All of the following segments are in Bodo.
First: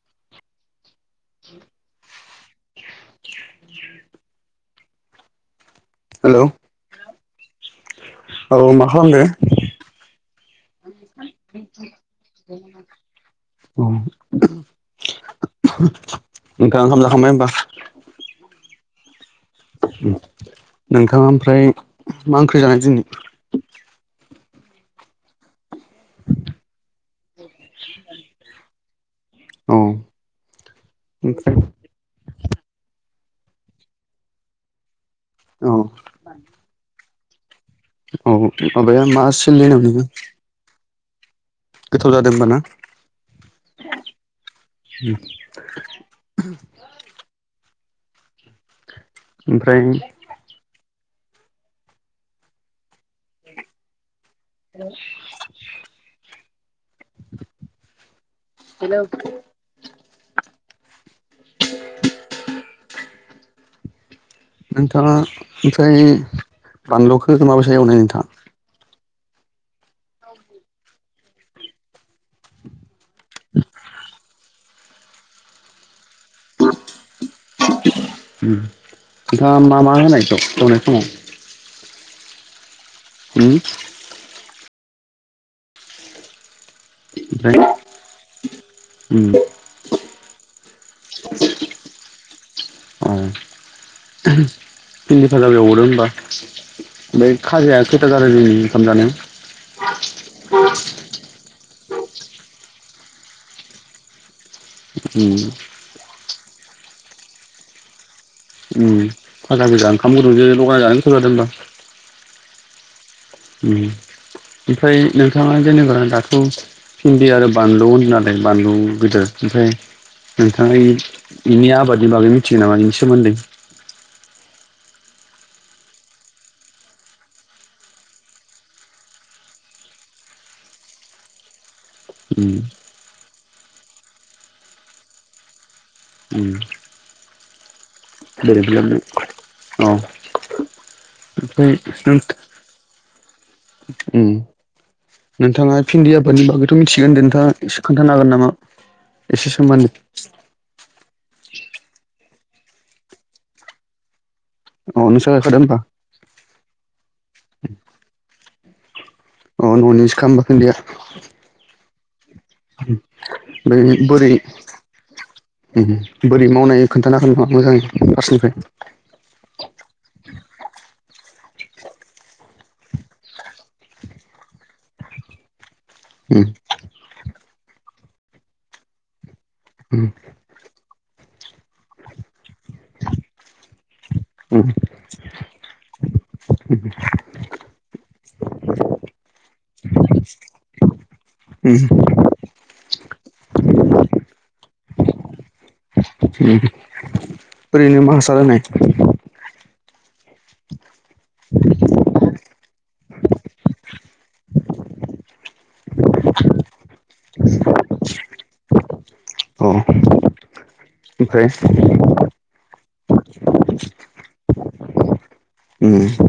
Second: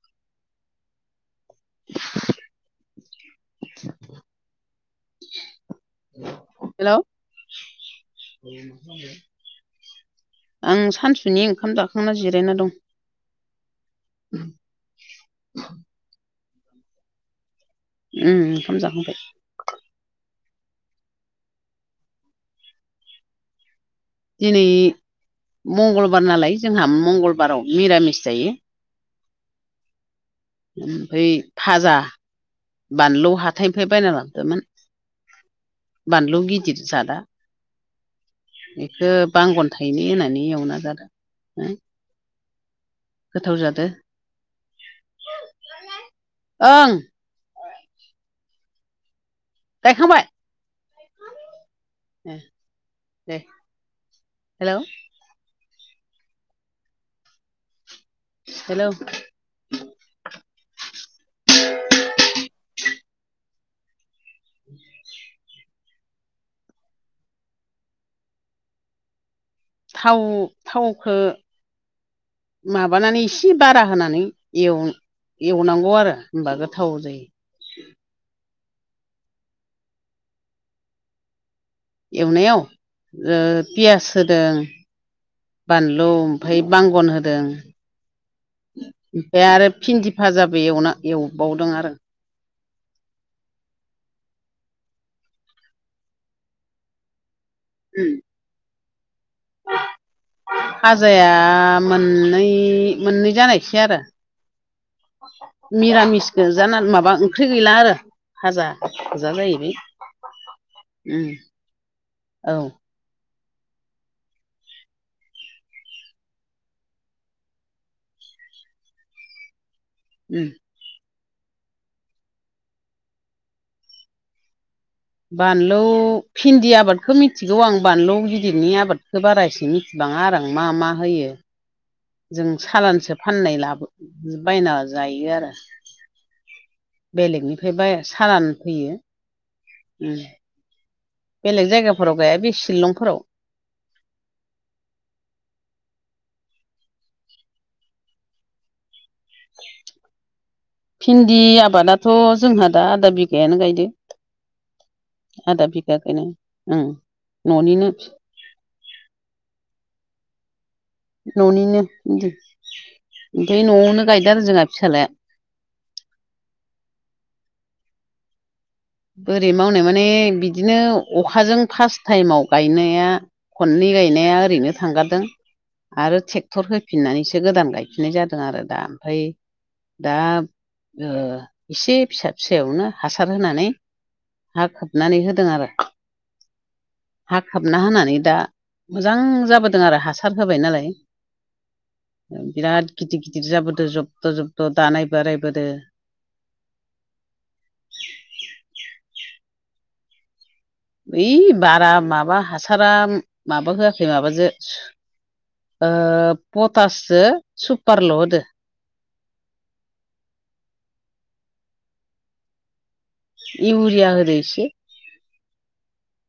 [inaudible] [inaudible] हेल' हेल' मा खालामदो आं सानसु सुनि ओंखाम जाखांना जिरायना दं अ नोंथांआ ओंखाम जाखांबाय होमबा ओंखाम जाखांबाय उ [inaudible] नोंथाङा ओमफ्राय मा ओंख्रि जानाय दिनि दिनै मंगलबार नालाय जोंहा मंगलबाराव मिरामिस जायो औ ओमफ्राय फाजा बानलु हाथायनिफ्राय बायना लाबोदोंमोन औ बानलु गिदिर जादा औ माबाया बेखौ मा सोलिनाय बांगन नोङो थायनै होनानै एवना जादों हो गोथाव जादों होमबाना गोथाव जादो ओम [inaudible] ओं ओमफ्राय गायखांबाय दे हेलौ हेल' [inaudible] [inaudible] हेलौ नोंथाङा ओमफ्राय बानलुखौ माबासो एवनाय नोंथाङा थाव थावखो माबानानै एसे बारा होनानै एवनांगौ आरो होमबा गोथाव जायो नोंथाङा मा मा होनायथ' एवनाय समाव एवनायाव उम पियास होदों बानलु ओमफ्राय बांगन होदों ओमफ्राय उम ओमफ्राय आरो फिनदिफाजाबो एवना एवबावदों आरो औ भिनदि भाजाबो एवबावदो होमबा बे खाजाया खैथा जादों जोंनि ओंखाम जानायाव [inaudible] हाजाया मोननै मोननै जानायसै आरो उ [inaudible] मिरामिस गोजाना माबा ओंख्रि गैला आरो भाजा उ गोजा फाजा जाहैबाय गोजा ओंखाम गुदुंजों लगायाना जानो गोथाव उम जादों होमबा औ ओमफ्राय नोंथाङा जेने गोनां दाथ' भिन्दी आरो बानलु होनदों नालाय बानलु गिदिर ओमफ्राय उम नोंथाङा बिनि आबादनि बागै मिथिगौ नामा बिनि सोमोन्दै बानलु भिन्दि आबादखौ मिथिगौ आं बानलु गिदिरनि आबादखौ बारा एसे मि बांङा आं आरो मा मा होयो जों उम सालानसो फाननाय लाबो बायना जायो आरो ओम बेलेगनिफ्राय बा सालान फैयो औ ओम बेलेग ओमफ्राय जायगाफोराव नों गाया बे शिलंफोराव उम नोंथाङा भिन्दियाफोरनि बागैथ' मिथिगोन होनदों नोंथाङा एसे खोनथानो हागोन नामा एसे सम मान भिन्दि आबादाथ' जोंहा दा आदा बिगायानो गायदो अ नोंसो गायखादो आदा होमबा बिगाखोनो ओ न'निनो अ ननि [unintelligible] न'निनोदि ओमफ्राय न'आवनो गायदो आरो जोंहा फिसालाया ओम बोरै मावनाय खोन्थानो हागोन नामा मोजांङै फासनिफ्राय बोरै मावनाय माने बिदिनो अखाजों फार्स्ट टाइमाव गायनाया खननै गायनाया ओरैनो थांगारदों आरो उम ट्रेक्टर होफिननानैसो गोदान गायफिननाय जादों आरो दा ओमफ्राय उम दा ओ एसे फिसा फिसायावनो हासार होनानै हा उम खोबनानै होदों आरो [inaudible] हा खोबना होनानै दा मोजां जाबोदों आरो हासार होबाय नालाय ओम बिराद गिदिर गिदिर जाबोदों जब्द' जब्द' दानाय बारायबोदों ओम ओरैनो मा हासार होनाय ओइ बारा माबा हासारा माबा होआखै माबाजों ओ पटाससो सुपारल' होदो औ ओमफ्राय इउरिया होनायसो ओम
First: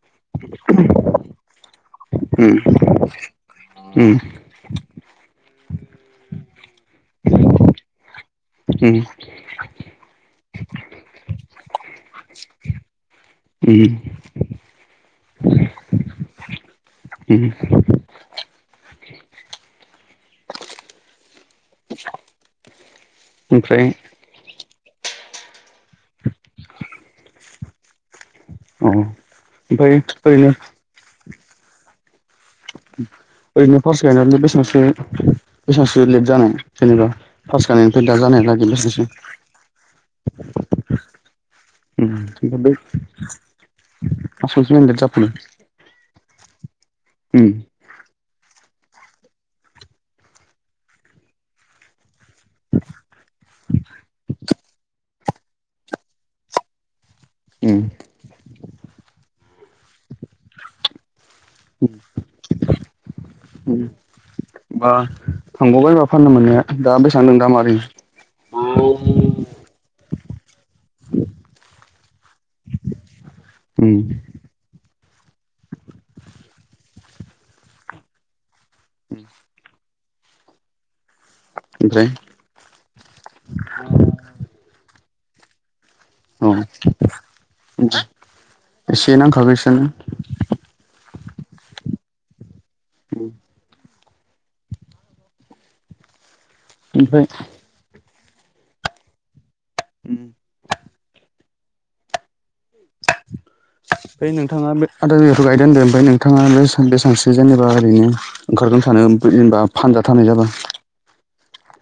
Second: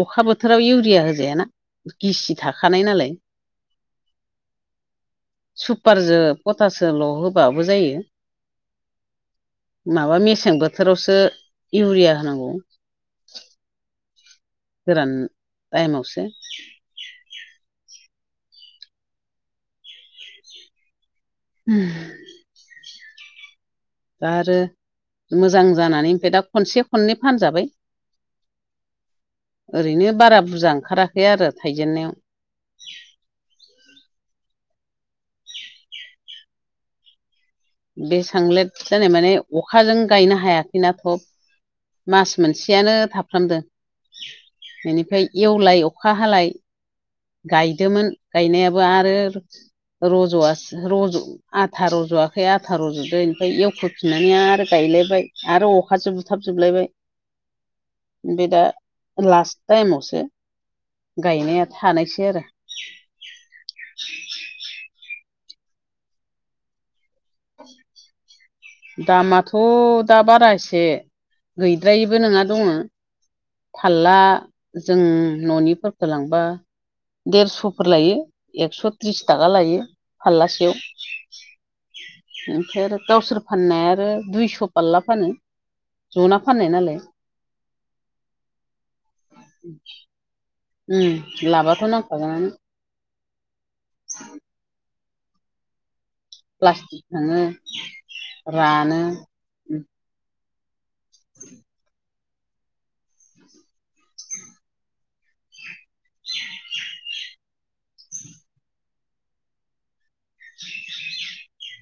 अखा बोथोराव इउरिया होजायाना गिसि उम थाखानाय नालाय उम सुपारजों पटासजोंल' होबाबो जायो ओम माबा मेसें बोथोरावसो इउरिया होनांगौ ओम गोरान टाइमावसो ओम ओम ओमफ्राय दा आरो मोजां जानानै ओमफ्राय दा खनसे खननै फानजाबाय अ ओरैनो बारा बुरजा ओंखाराखै आरो थाइजेननायाव ओरैनो पार्स गायनानै बेसेबांसो बेसेबांसो लेट जानाय जेनेबा पास गायनायनिफ्रायै दा बे सांलेद जानायलागै जानाय बिसोरसो माने अखाजों गायनो हायाखैना थब उम मास ओमफ्राय बे मोनसेयानो थाफ्रामदों मास मोनसे लेट बेनिफ्राय जाफैदों एवलाय अखा हालाय ओम गायदोंमोन गायनायाबो आरो रज'आ रज' आथा रज'वा ओमफ्राय आथा र'जदो ओमफ्राय आरो गायलायबाय आरो अखासो बुथाबजोबलायबाय [inaudible] ओम बे दा लास्ट टाइमावसो गायनाया थानायसै आरो हबा थांबावबायबा फाननो मोननाया। [unintelligible] दा बे सान दा [unintelligible] [unintelligible] दामाथ' दा बारा एसे गैद्रायैबो नङा दङ। उम फारला जों न'निफोरखौ लांबा देरस'फोर लायो एक्स' त्रिस थाखा लायो फाललासेयाव ओमफ्राय। ओमफ्राय आरो गावसोर फाननाया आरो दुइस' फालला फानो। जना औ फाननाय नालाय से नांखागो बेसनो ओ लाबाथ' नांखागोनानो औ [unintelligible] प्लास्टिक ओमफ्राय थाङो रानो उ [inaudible] [inaudible] नोंथाङा बे आदा बिगाखौ' गायददों होनदों ओमफ्राय नोंथाङा बे बेसेबांस्रि जेनेबा ओरैनो ओंखारगोन सानो जेनेबा फानजाथ जाबा।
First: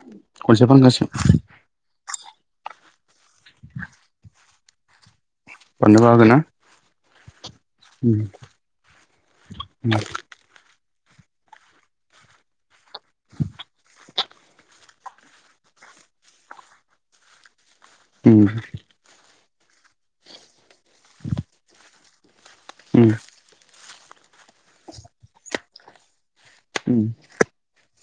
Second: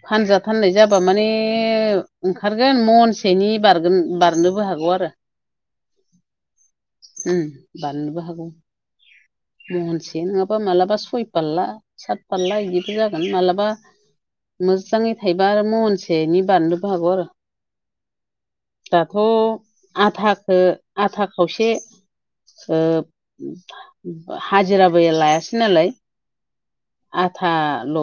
फानज खनसे थाननाय जाबा फानगासेयाव माने माने ओंखारगोन महनसेनि बारगोन बारनोबो हागौ आरो। बारनो बो हागोन ना उ बारनोबो हागौ महनसे नङाबा मालाबा सय स बारला, सात बारला बिदिबो जागोन। माबलाबा मोजाङै थाइबा आरो महनसेनि बारनोबो हागौ आरो। उ दाथ' आदाखौ आदा खावसे ओ हाजिराबो लायासै नालाय उ आदाल'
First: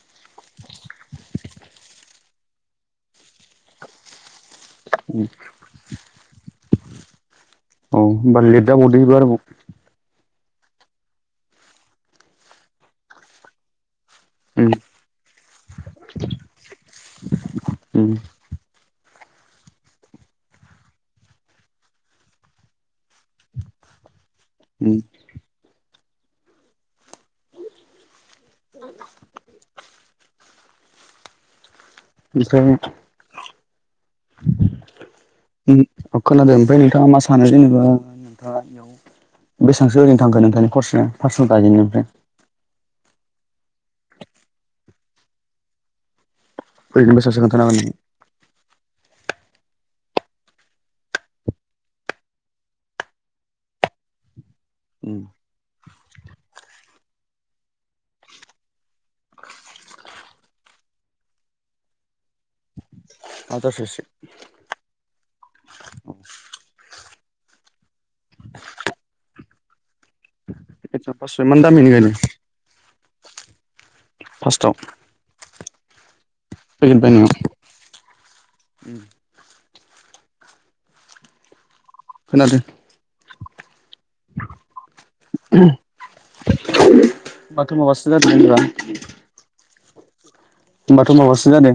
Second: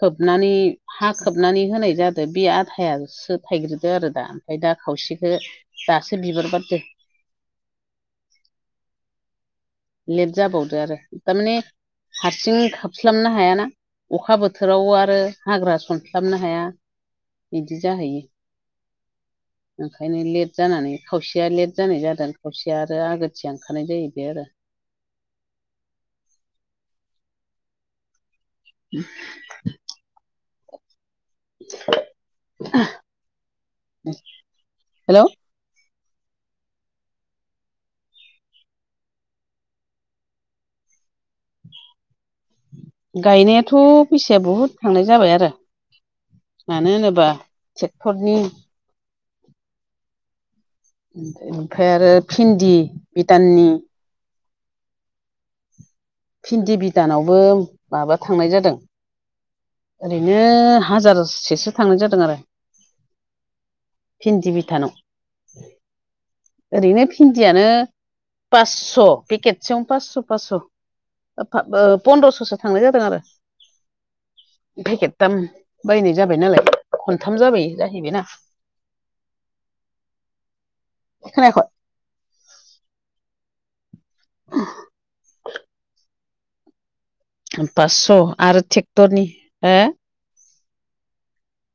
खोबनानै हा खोबनानै होनाय जादों। बे आदायासो थायग्रोदो आरो दा ओमफ्राय दा खावसेखौ दासो बिबार बारदों। औ बाल ले दा बदबार [unintelligible] लेट जाबावदों आरो थारमाने हारसिं खोबस्लाबनो हायाना। अखा उम बोथोराव आरो हाग्रा सनस्लाबनो हाया बिदि उम जाहैयो। [inaudible] ओंखायनो लेट जानानै खावसेया लेट जानाय जादों। खावसेया आरो आगोरथिया ओंखारनाय जायो बे आरो। उ [unintelligible] [unintelligible] हेल' खोनादों ओमफ्राय नोंथाङा मा सानो जेनेबा नोंथाङा? बेसेबां सो ओरै थांगोन नोंथांनि कर्स पारसनेल गायजेननायनिफ्राइ गायनायाथ' फैसाया बहुद थांनाय जाबाय आरो। मानो ओरैनो होनोबा बेसेबांसो खोन्थानो हागोन नों ट्रेक्टरनि ओमफ्राय आरो भिन्दि भटाननि [unintelligible] उ [inaudible] भिन्दि बिदानावबो माबा थांनाय जादों। ओरैनो हाजारसेसो थांनाय जादों आरो। [unintelligible] भिन्दि बिथानाव ओरैनो भिन्दियानो पासस' पेकेटसेयावनो पासस' पासस' फासस' इमान ओ दामिनि गायदों पन्द्रस'सो थांनाय जादों आरो फार्स्टआव पेकेट दाम बायनाय जाबाय नालाय पेकेट बायनायाव खनथाम जाबाय जाहैबायना खोनायाखै खोनादों [unintelligible] पास्स' जादों जेनेबा आरो ट्रेक्टरनि हो होनोमबाथ' माबासो जादों?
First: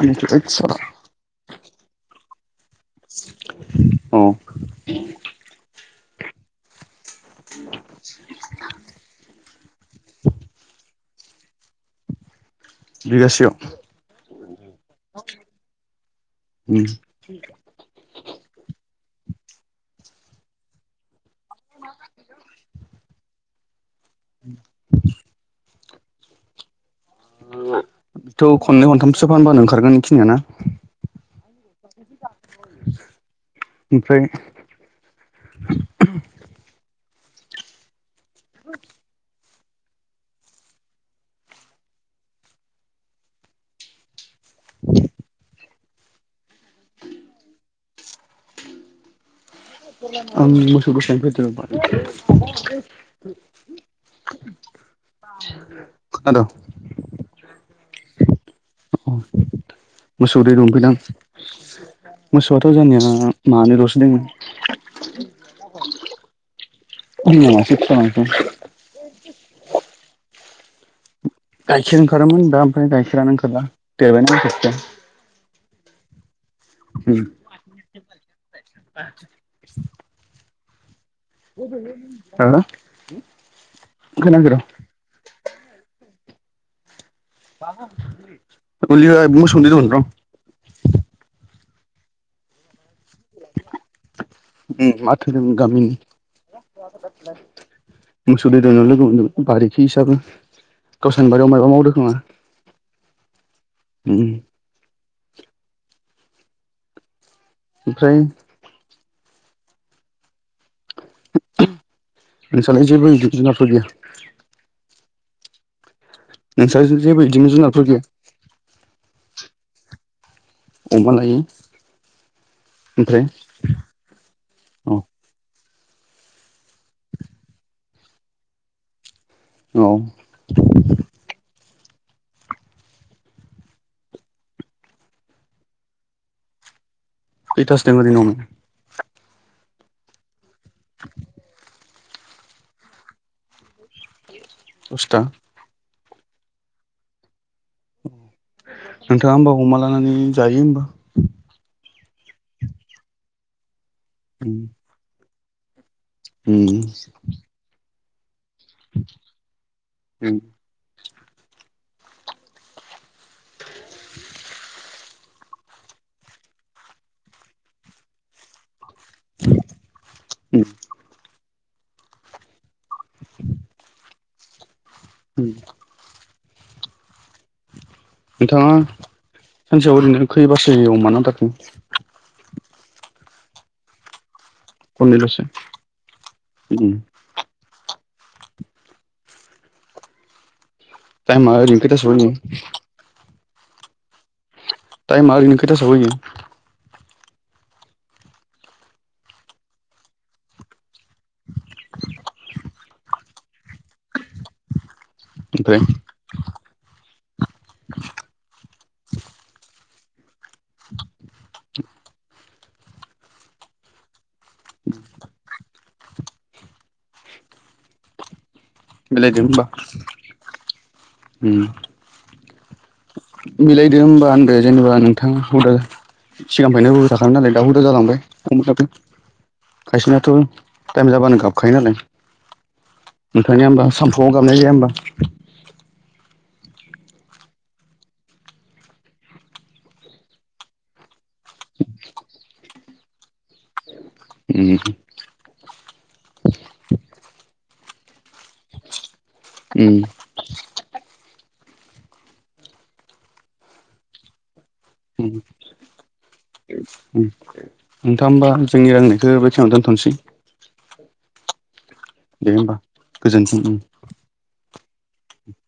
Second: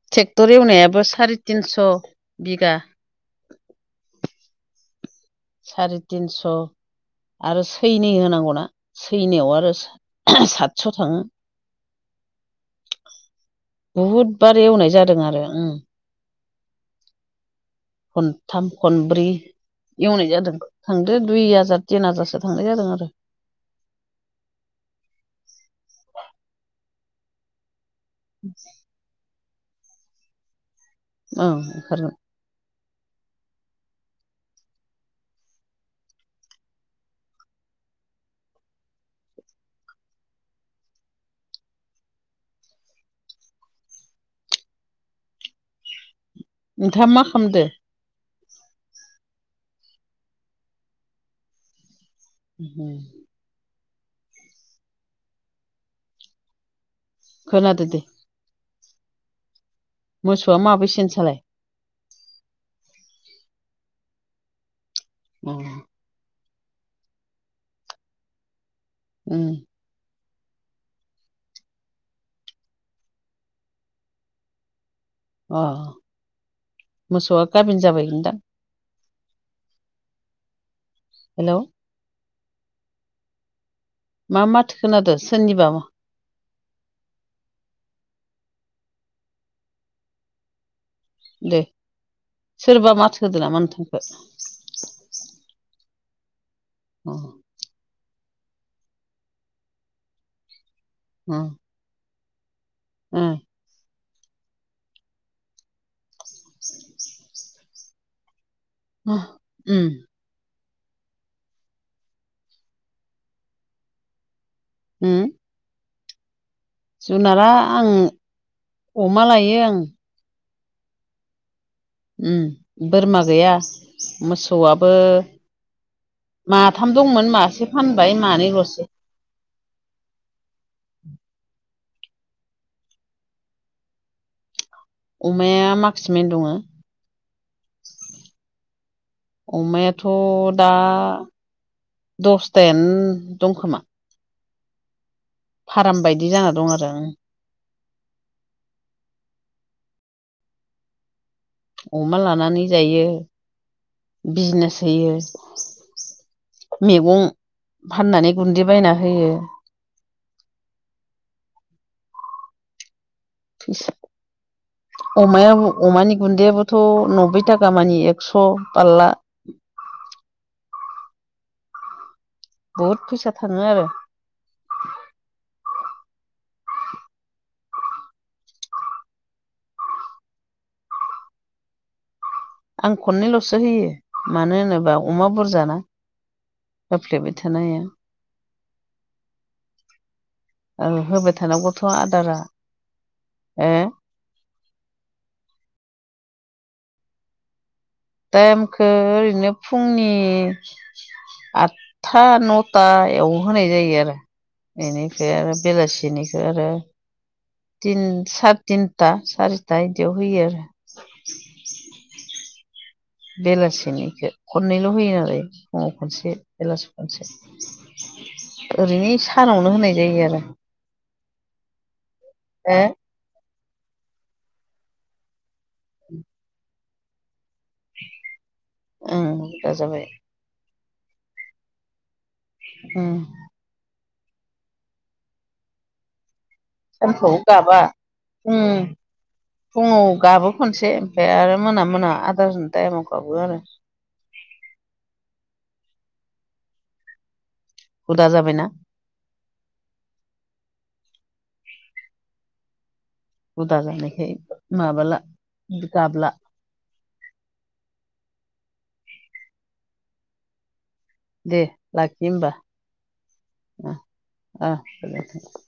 ओइद ट्रेक्टर साला एवनायाबो साराय तिनस' बिगा अ साराय तिनस' आरो सैनै होनांगौना। सैनायाव आरो सातस' थाङो। बिगासेयाव बहुदबार एवनाय जादों आरो ओम उम खनथाम खनब्रै एवनाय जादों थांदो दुइ हाजार तिन हाजारसो थांनाय जादों आरो [inaudible] थ' खननै खनथामसो फानबानो ओंखारगोन इखिनियाना औ ओमफ्राय [unintelligible] [unintelligible] नोंथाङा मा खालामदो आं मोसौ दोस्लायनो फैदों [unintelligible] खोनादों खोनादो दे मोसौ दै मोसौआ दंफैदां माबैसे नोंसालाय मोसौआथ' जानिया मानैल'सो दंमोन औ [unintelligible] उम गाइखेर ओंखारोमोन दा ओमफ्राय गाइखेरानो ओंखारला देरबायना मोसौ फिसाया अ मोसौआ गाबिन जाबायदां [unintelligible] हेलौ [unintelligible] मा र' माथो खोनादो सोरनिबा [unintelligible] मोसौनो दै दौनो र' दे सोरबा माथो होदो नामा नोंथांखौ ओम माथो होदोंमोन गामिनि मोसौ दै दौनायावनो लोगो मोनदोंमोन बारिखि हिसाबै गावसानि बारियाव माबा मावदों खोमा उम ओम [unintelligible] ओमफ्राय [unintelligible] ओम नोंसालाय जेबो जुनारफोर गैया होम नोंस्रा जेबो जुनारा बिदिनो जुनारफोर आं गैया अमा लायो आं अमा लायो उ बोरमा ओमफ्राय गैया मोसौआबो औ माथाम दंमोन मासे फानबाय मानैल'से औ अमाया माखासेमनो दङ इथास ददों ओर ननो अमायाथ' दा दसथायानो दंखोमा दस्था फाराम बायदि जाना दं आरो ओं नोंथाङा होमबा अमा लानानै जायो होमबा अमा लानानै जायो बिजनेस होयो उम मैगं फाननानै गुन्दै बायना होयो द बिस अमायाबो अमानि गुन्दैाबोथ' नब्बै थाखा मानि एकस' बारला उ बहुद फैसा थाङो आरो उ नोंथाङा सानसेयाव ओरैनो खै बासो अ मा दार आं खननैल'सो होयो मानो होनोबा अमा खननैल'सो बुरजा ना उम होफ्लेबाय थानाय हा होबाय टाइमा ओरैनो थानांगौथ' खैथासोआव होयो आदारा हो टाइमा ओरै खथासो होैयो टाइमखौो ओरैनो फुंनि आठथा नथाव होनाय जायो आरो बेनिफ्राय आरो ओमफ्राय बेलासिनिखौ आरो तिन सत थिनथा सारिथा बिदियाव होयो आरो बेलासिनिखौ खननैल' होयोोन आरो फुङाव खनसे बेलासि खनसे ओरैनो मिलायदो सानावनो होनाय जायो आरो उ ए मिलायदो होमबा होनदो जेनेबा नोंथाङा हदाल सिगांफ्रायायनो जाखाग नालाय दाउ हु दा जालांबाय दाो ओं हुदा जाबाय खायसेनाथ' टाइम जाब्लानो गाबखायो नालाय [unintelligible] थांा ह होनबा सानुआव गाबनाय जाया ह होनोमबा सानखौ गाबा फ फुङाव गाबो खनसे ओमफफ्राय आरो मोना मोना आदार न्टा टाइमाव खाबो आरो ए एे हुदा जाबायना ए हदा जानायखाय माबाला उम गाबला नोंथां होमबा जोंनि रोंनायखौ बेखेाव दोनथ'नोसै दे लाखि होमबा दे गोजोन्थों गोजोनथों